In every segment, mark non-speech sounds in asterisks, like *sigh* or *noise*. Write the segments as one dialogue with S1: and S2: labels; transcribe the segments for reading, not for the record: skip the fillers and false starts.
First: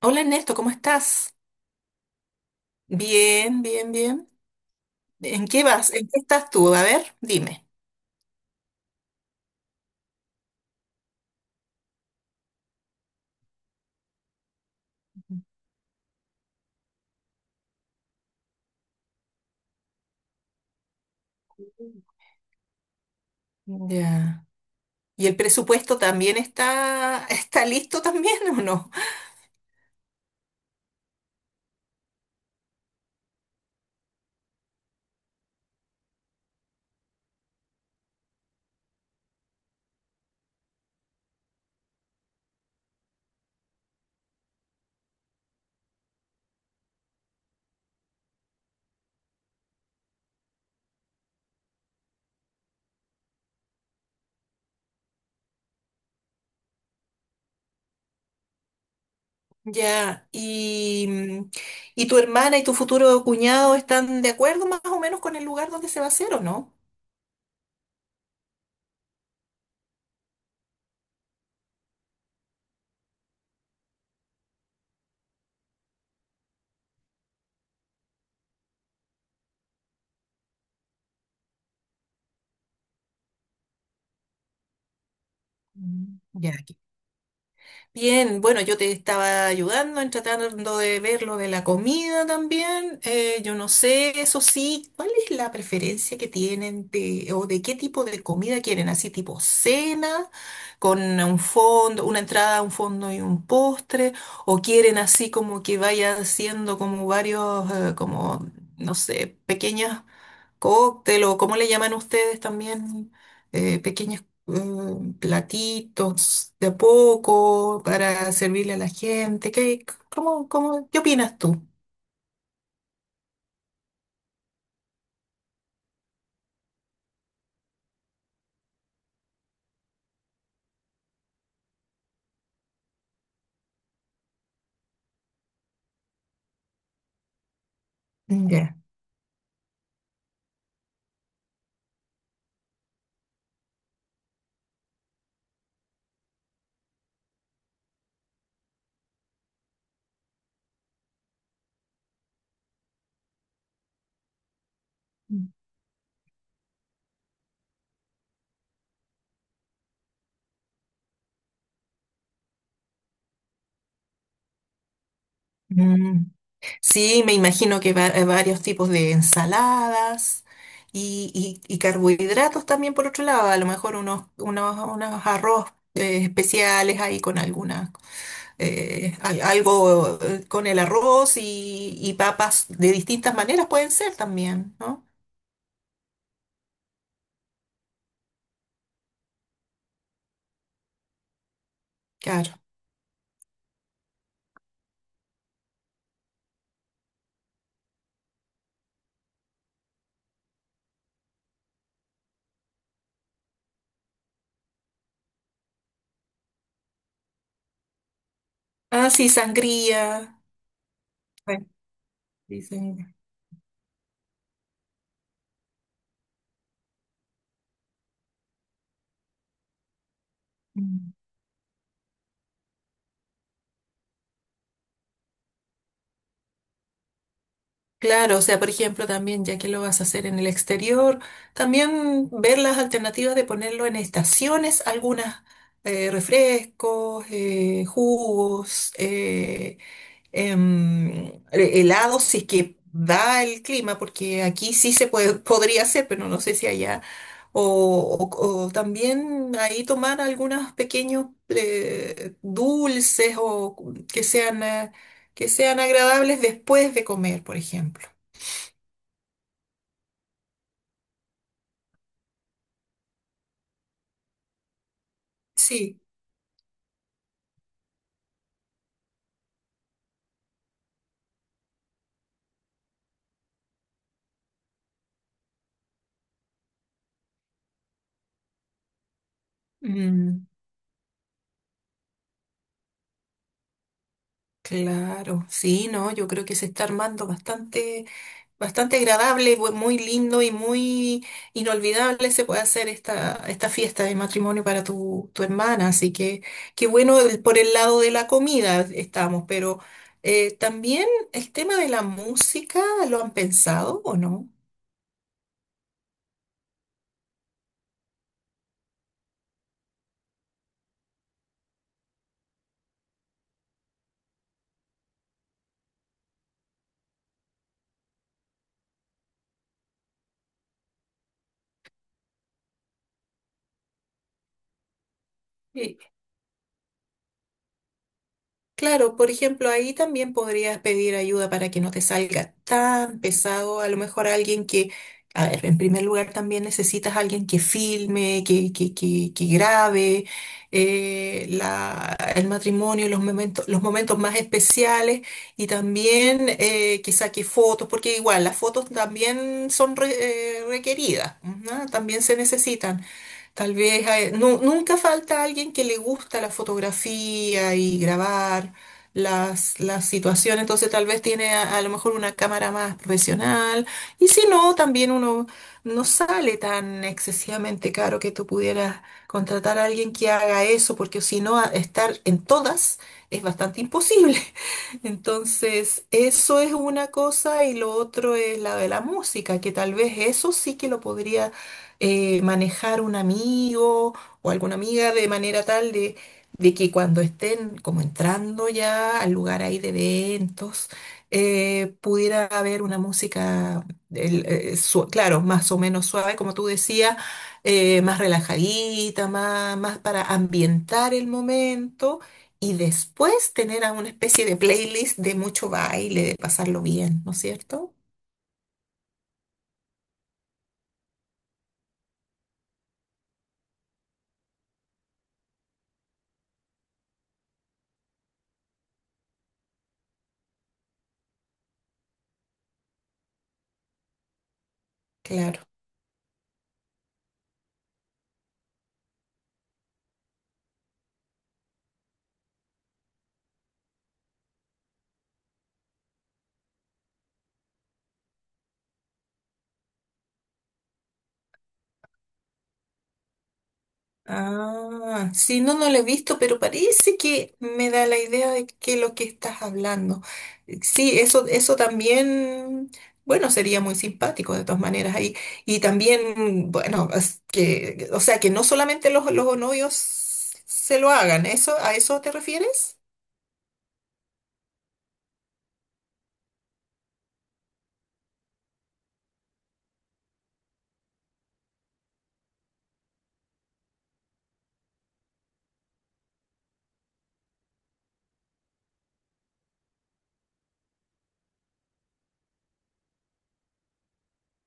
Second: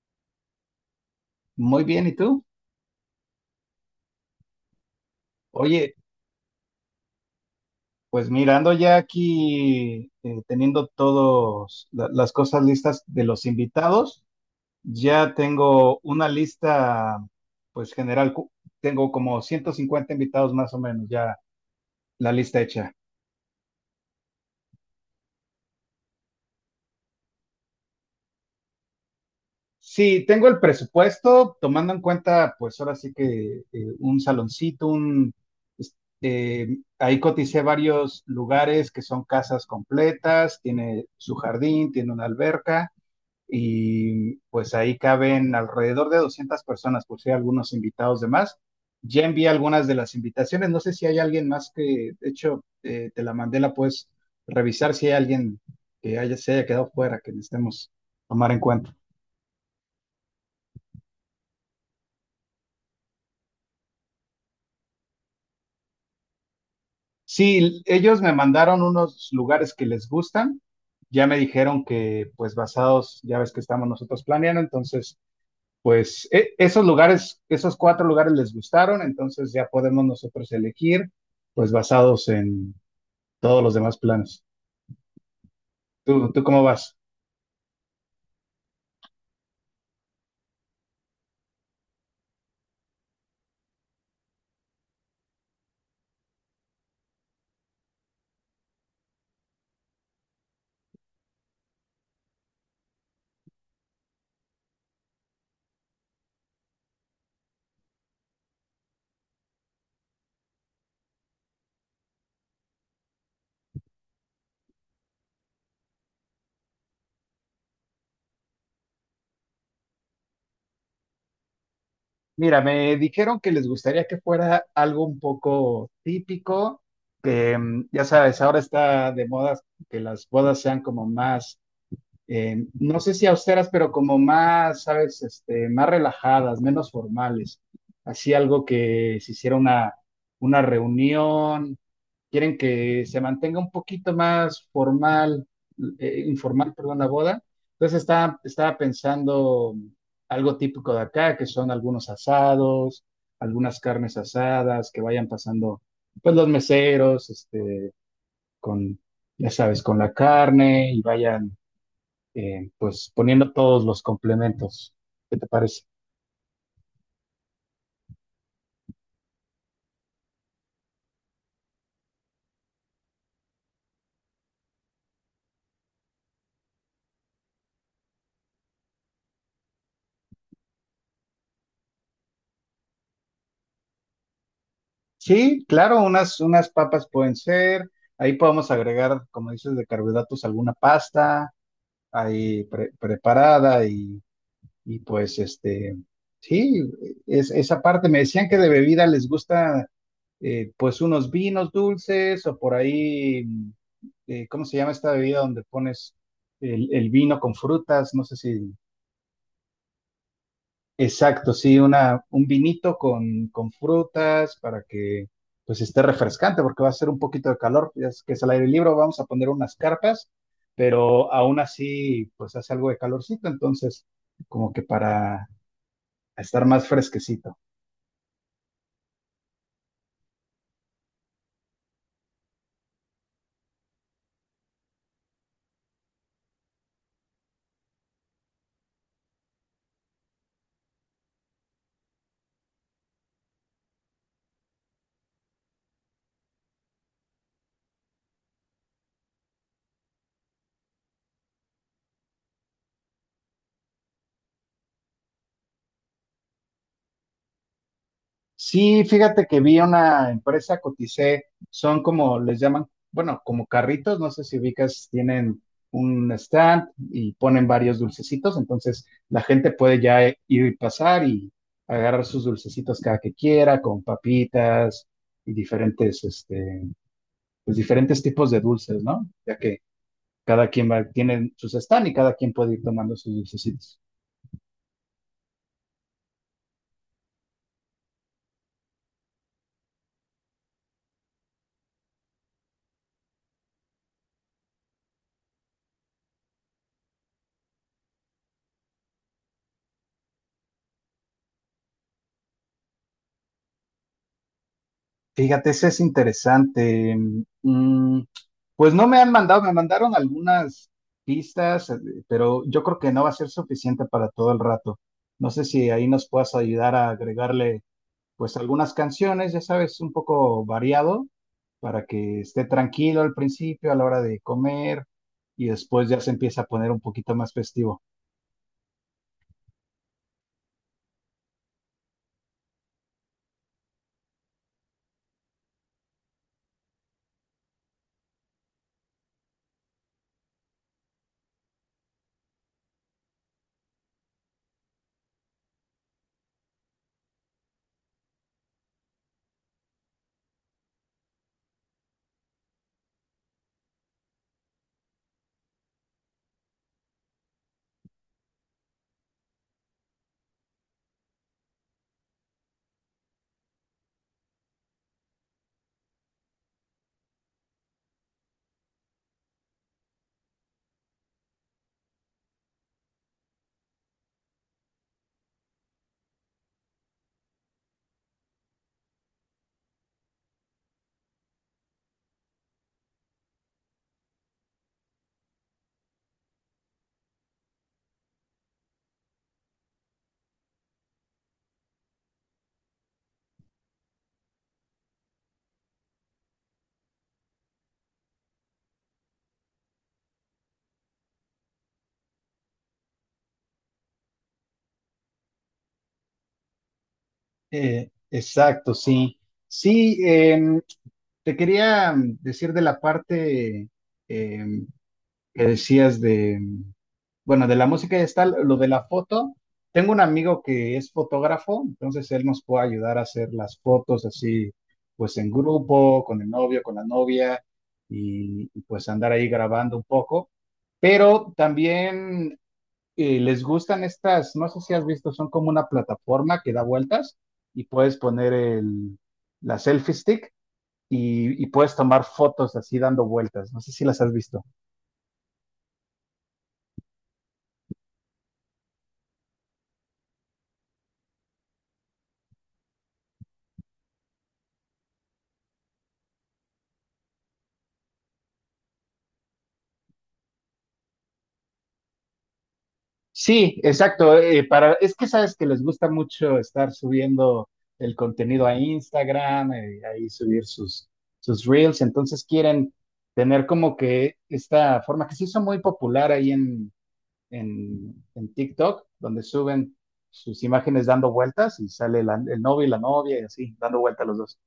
S1: Hola Ernesto, ¿cómo estás?
S2: Muy bien, ¿y tú?
S1: Bien, bien, bien. ¿En qué vas?
S2: Oye,
S1: ¿En qué estás tú? A ver, dime.
S2: pues mirando ya aquí, teniendo todas las cosas listas de los invitados, ya tengo una lista, pues general, tengo como 150 invitados más o menos, ya la lista hecha.
S1: Ya. ¿Y el presupuesto también está, *laughs* está listo también o no?
S2: Sí, tengo el presupuesto, tomando en cuenta, pues ahora sí que un saloncito, un, es- ahí coticé varios lugares que son casas completas, tiene su jardín, tiene una alberca. Y pues ahí caben alrededor de 200 personas, por si hay algunos invitados de más. Ya envié algunas de las invitaciones, no sé si hay alguien más que, de hecho, te la mandé, la puedes revisar si hay alguien que haya, se haya quedado fuera, que necesitemos tomar en cuenta.
S1: Ya. ¿Y tu hermana y tu futuro cuñado están de acuerdo más o menos con el lugar donde se va a hacer o no?
S2: Sí, ellos me mandaron unos lugares que les gustan, ya me dijeron que pues basados, ya ves que estamos nosotros planeando, entonces pues esos lugares, esos cuatro lugares les gustaron, entonces ya podemos nosotros elegir, pues basados en todos los demás planes.
S1: Mm.
S2: ¿Tú, tú
S1: Ya.
S2: cómo vas?
S1: Bien, bueno, yo te estaba ayudando en tratando de ver lo de la comida también. Yo no sé, eso sí, ¿cuál es la preferencia que tienen o de qué tipo de comida quieren? ¿Así tipo cena, con un fondo, una entrada, un fondo y un postre? ¿O quieren así como que vaya haciendo como varios, como, no sé, pequeñas cóctel o cómo le llaman ustedes también, pequeños platitos de a poco para servirle a la gente? ¿Qué opinas tú?
S2: Mira, me dijeron que les gustaría que fuera algo un poco típico, que mm, ya sabes, ahora está de moda que las bodas sean como más, no sé si austeras, pero como más, sabes, este, más relajadas, menos formales. Así algo
S1: Ya.
S2: que se hiciera una reunión quieren que se mantenga un poquito más formal, informal, perdón, la boda. Entonces está, estaba pensando algo típico de acá, que son algunos asados, algunas carnes asadas, que vayan pasando, pues los meseros, este, con, ya sabes, con la carne y vayan, pues poniendo todos los complementos. ¿Qué te parece?
S1: Mm. Sí, me imagino que varios tipos de ensaladas y carbohidratos también por otro lado, a lo mejor unos arroz especiales ahí con algunas. Algo con el arroz y papas de distintas maneras pueden ser también, ¿no?
S2: Sí, claro, unas, unas papas pueden ser. Ahí podemos agregar, como dices, de carbohidratos alguna pasta,
S1: Claro.
S2: ahí preparada y pues este, sí, es, esa parte, me decían que de bebida les gusta pues unos vinos dulces o por ahí, ¿cómo se llama esta bebida donde pones el vino con frutas? No sé si.
S1: Ah, sí, sangría.
S2: Exacto,
S1: Bueno,
S2: sí, una, un
S1: sí,
S2: vinito
S1: sangría.
S2: con frutas para que pues esté refrescante porque va a ser un poquito de calor, ya es que es al aire libre, vamos a poner unas carpas,
S1: Mm.
S2: pero aún así pues hace algo de calorcito, entonces como que para estar más fresquecito.
S1: Claro, o sea, por ejemplo, también ya que lo vas a hacer en el exterior, también ver las alternativas de ponerlo en estaciones, algunas refrescos, jugos, em, helado si es que da el clima, porque aquí sí se puede, *laughs* podría hacer, pero no sé si allá. O también ahí tomar algunos pequeños dulces o que sean agradables después de comer, por ejemplo.
S2: Sí, fíjate que vi una empresa, coticé, son como les llaman, bueno, como carritos, no sé si ubicas, tienen
S1: Sí,
S2: un stand y ponen varios dulcecitos, entonces la gente puede ya ir y pasar y agarrar sus dulcecitos cada que quiera, con papitas y diferentes, este, pues diferentes tipos de dulces, ¿no? Ya que
S1: mm,
S2: cada quien va, tiene sus stand y cada quien puede ir tomando sus dulcecitos.
S1: claro, sí, no, yo creo que se está armando bastante. Bastante agradable, muy lindo y muy inolvidable se puede hacer esta fiesta de matrimonio para tu hermana. Así que qué bueno por el lado de la comida estamos, pero también el tema de la música, ¿lo han pensado o no?
S2: Fíjate, eso es interesante. Mm, pues no me han mandado, me mandaron algunas pistas, pero yo creo que no va a ser suficiente para todo el rato. No sé si ahí nos puedas ayudar a agregarle, pues algunas canciones, ya sabes, un poco variado, para que esté tranquilo al principio, a la hora de comer, y después ya se empieza a poner un poquito más festivo.
S1: Claro, por ejemplo, ahí también podrías pedir ayuda para que no te salga tan pesado. A lo mejor alguien que, a ver, en primer lugar también necesitas alguien que filme, que grabe el matrimonio, los momentos más especiales y también que saque fotos, porque igual las fotos también son requeridas, ¿no? También se necesitan. Tal vez nunca falta alguien que le gusta la fotografía y grabar las situaciones, entonces tal vez tiene a lo mejor una cámara más profesional y si no, también uno no sale tan excesivamente caro que tú pudieras contratar a alguien que haga eso, porque si no, estar en todas es bastante imposible. *laughs* Entonces, eso es una cosa y lo otro es la de la música, que tal vez eso sí que lo podría manejar un amigo o alguna amiga de manera tal de que cuando estén como entrando ya al lugar ahí de eventos, pudiera haber una música, claro, más o menos suave, como tú decías, más relajadita, más para ambientar el momento y después tener a una especie de playlist de mucho baile, de pasarlo bien, ¿no es cierto?
S2: Exacto, sí. Sí, em, te quería mm, decir de la parte... em, que decías de, bueno, de la música y está lo de la foto. Tengo un amigo que es fotógrafo, entonces él nos puede ayudar a hacer las fotos así, pues en
S1: Claro.
S2: grupo, con el novio, con la novia, y pues andar ahí grabando un poco. Pero también les gustan estas, no sé si has visto, son como una plataforma que da vueltas y puedes poner el, la selfie stick y puedes tomar fotos así dando vueltas. No sé si las has visto.
S1: Ah, sí, no, no lo he visto, pero parece que me da la idea de que lo que estás hablando. Sí, eso también, bueno, sería muy simpático de todas maneras ahí. Y también, bueno, es que, o sea, que no solamente los novios se lo hagan, ¿eso, a eso te refieres?
S2: Sí, exacto. Para, es que sabes que les gusta mucho estar subiendo el contenido a Instagram, ahí subir sus, sus reels. Entonces quieren tener como que esta forma que se hizo muy popular ahí en TikTok, donde suben sus imágenes dando vueltas y sale el novio y la novia y así, dando vueltas los dos.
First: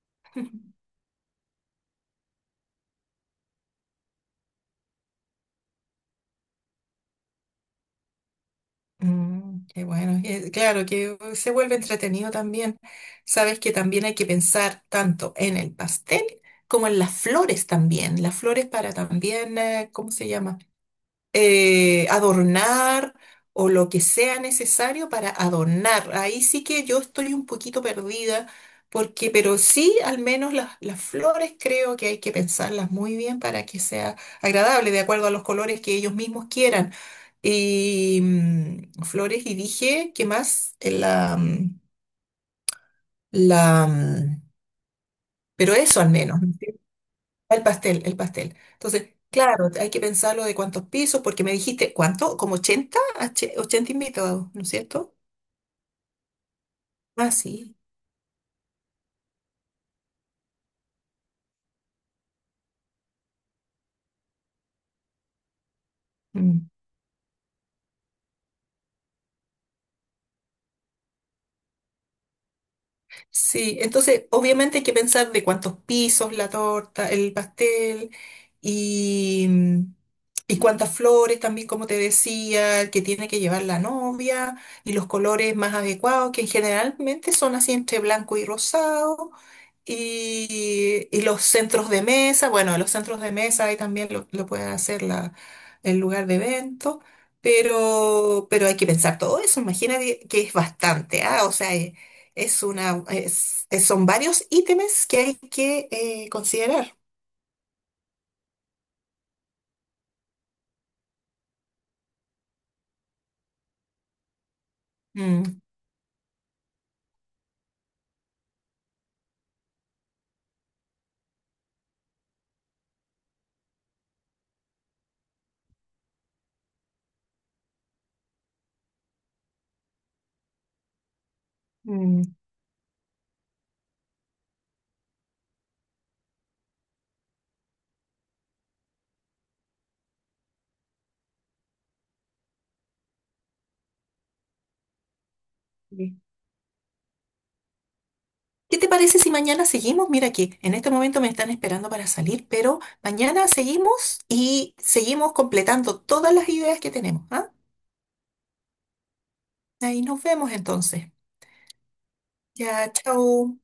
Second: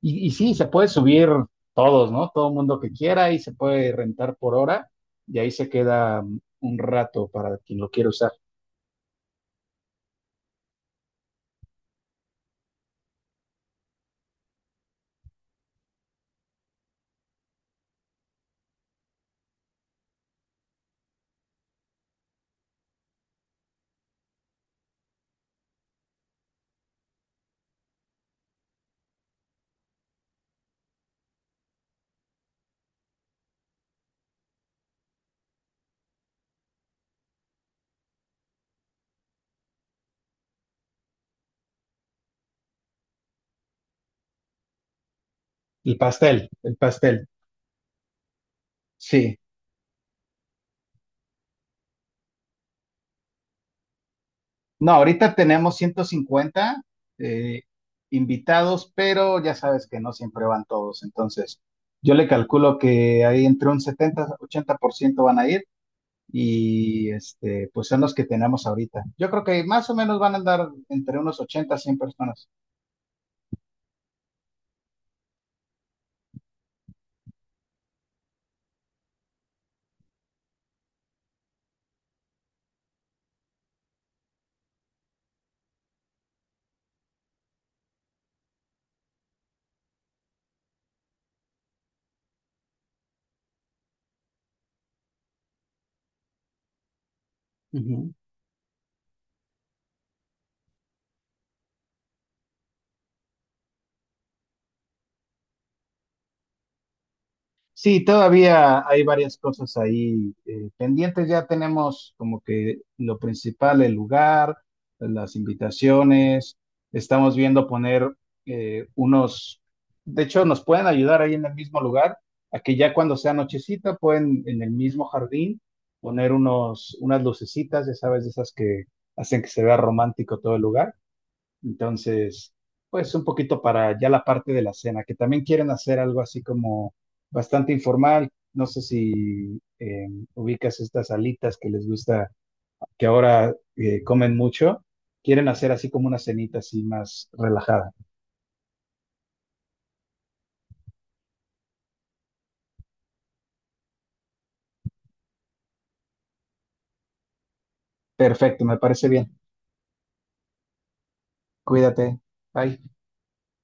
S2: Y sí, se puede subir todos, ¿no? Todo mundo que quiera y se puede rentar por hora y ahí se queda un rato para quien lo quiera usar.
S1: Mm, qué bueno, claro que se vuelve entretenido también. Sabes que también hay que pensar tanto en el pastel como en las flores también. Las flores para también, ¿cómo se llama? Adornar o lo que sea necesario para adornar. Ahí sí que yo estoy un poquito perdida, porque, pero sí, al menos las flores creo que hay que pensarlas muy bien para que sea agradable, de acuerdo a los colores que ellos mismos quieran. Y flores y dije, ¿qué más? La, mm, pero
S2: El
S1: eso al menos.
S2: pastel, el pastel.
S1: El pastel, el pastel. Entonces,
S2: Sí.
S1: claro, hay que pensarlo de cuántos pisos, porque me dijiste, ¿cuánto? ¿Como 80 invitados, no es
S2: No,
S1: cierto?
S2: ahorita tenemos 150
S1: Ah,
S2: eh,
S1: sí.
S2: invitados, pero ya sabes que no siempre van todos. Entonces, yo le calculo que ahí entre un 70, 80% van a ir
S1: Mm.
S2: y este, pues son los que tenemos ahorita. Yo creo que más o menos van a andar entre unos 80, 100 personas.
S1: Sí, entonces obviamente hay que pensar de cuántos pisos la torta, el pastel y, mm, y cuántas flores también, como te decía, que tiene que llevar la novia y los colores más adecuados, que generalmente son así entre blanco y rosado. Y los centros de mesa, bueno, los centros de mesa ahí también lo puede hacer el lugar de evento, pero hay que pensar todo eso, imagínate que es bastante, ¿ah? O sea, es una, es- son varios ítems que hay que considerar.
S2: Sí, todavía hay varias cosas ahí pendientes. Ya tenemos como que lo principal, el lugar, las
S1: Mm,
S2: invitaciones. Estamos viendo poner unos, de hecho, nos pueden ayudar ahí en el mismo lugar, a que ya cuando sea nochecita pueden en el mismo jardín poner unos, unas lucecitas, ya sabes, de esas que hacen que se vea romántico todo el lugar.
S1: mm,
S2: Entonces, pues un poquito para ya la parte de la cena, que también quieren hacer algo así como bastante informal. No sé si ubicas estas alitas que les gusta, que ahora comen mucho. Quieren hacer así como
S1: sí.
S2: una cenita así más relajada.
S1: ¿Qué te parece si mañana seguimos? Mira que en este momento me están esperando para salir, pero mañana seguimos y seguimos completando todas las ideas que tenemos, ¿ah?
S2: Perfecto, me parece bien.
S1: Ahí nos vemos entonces.
S2: Cuídate. Bye.
S1: Ya, chao.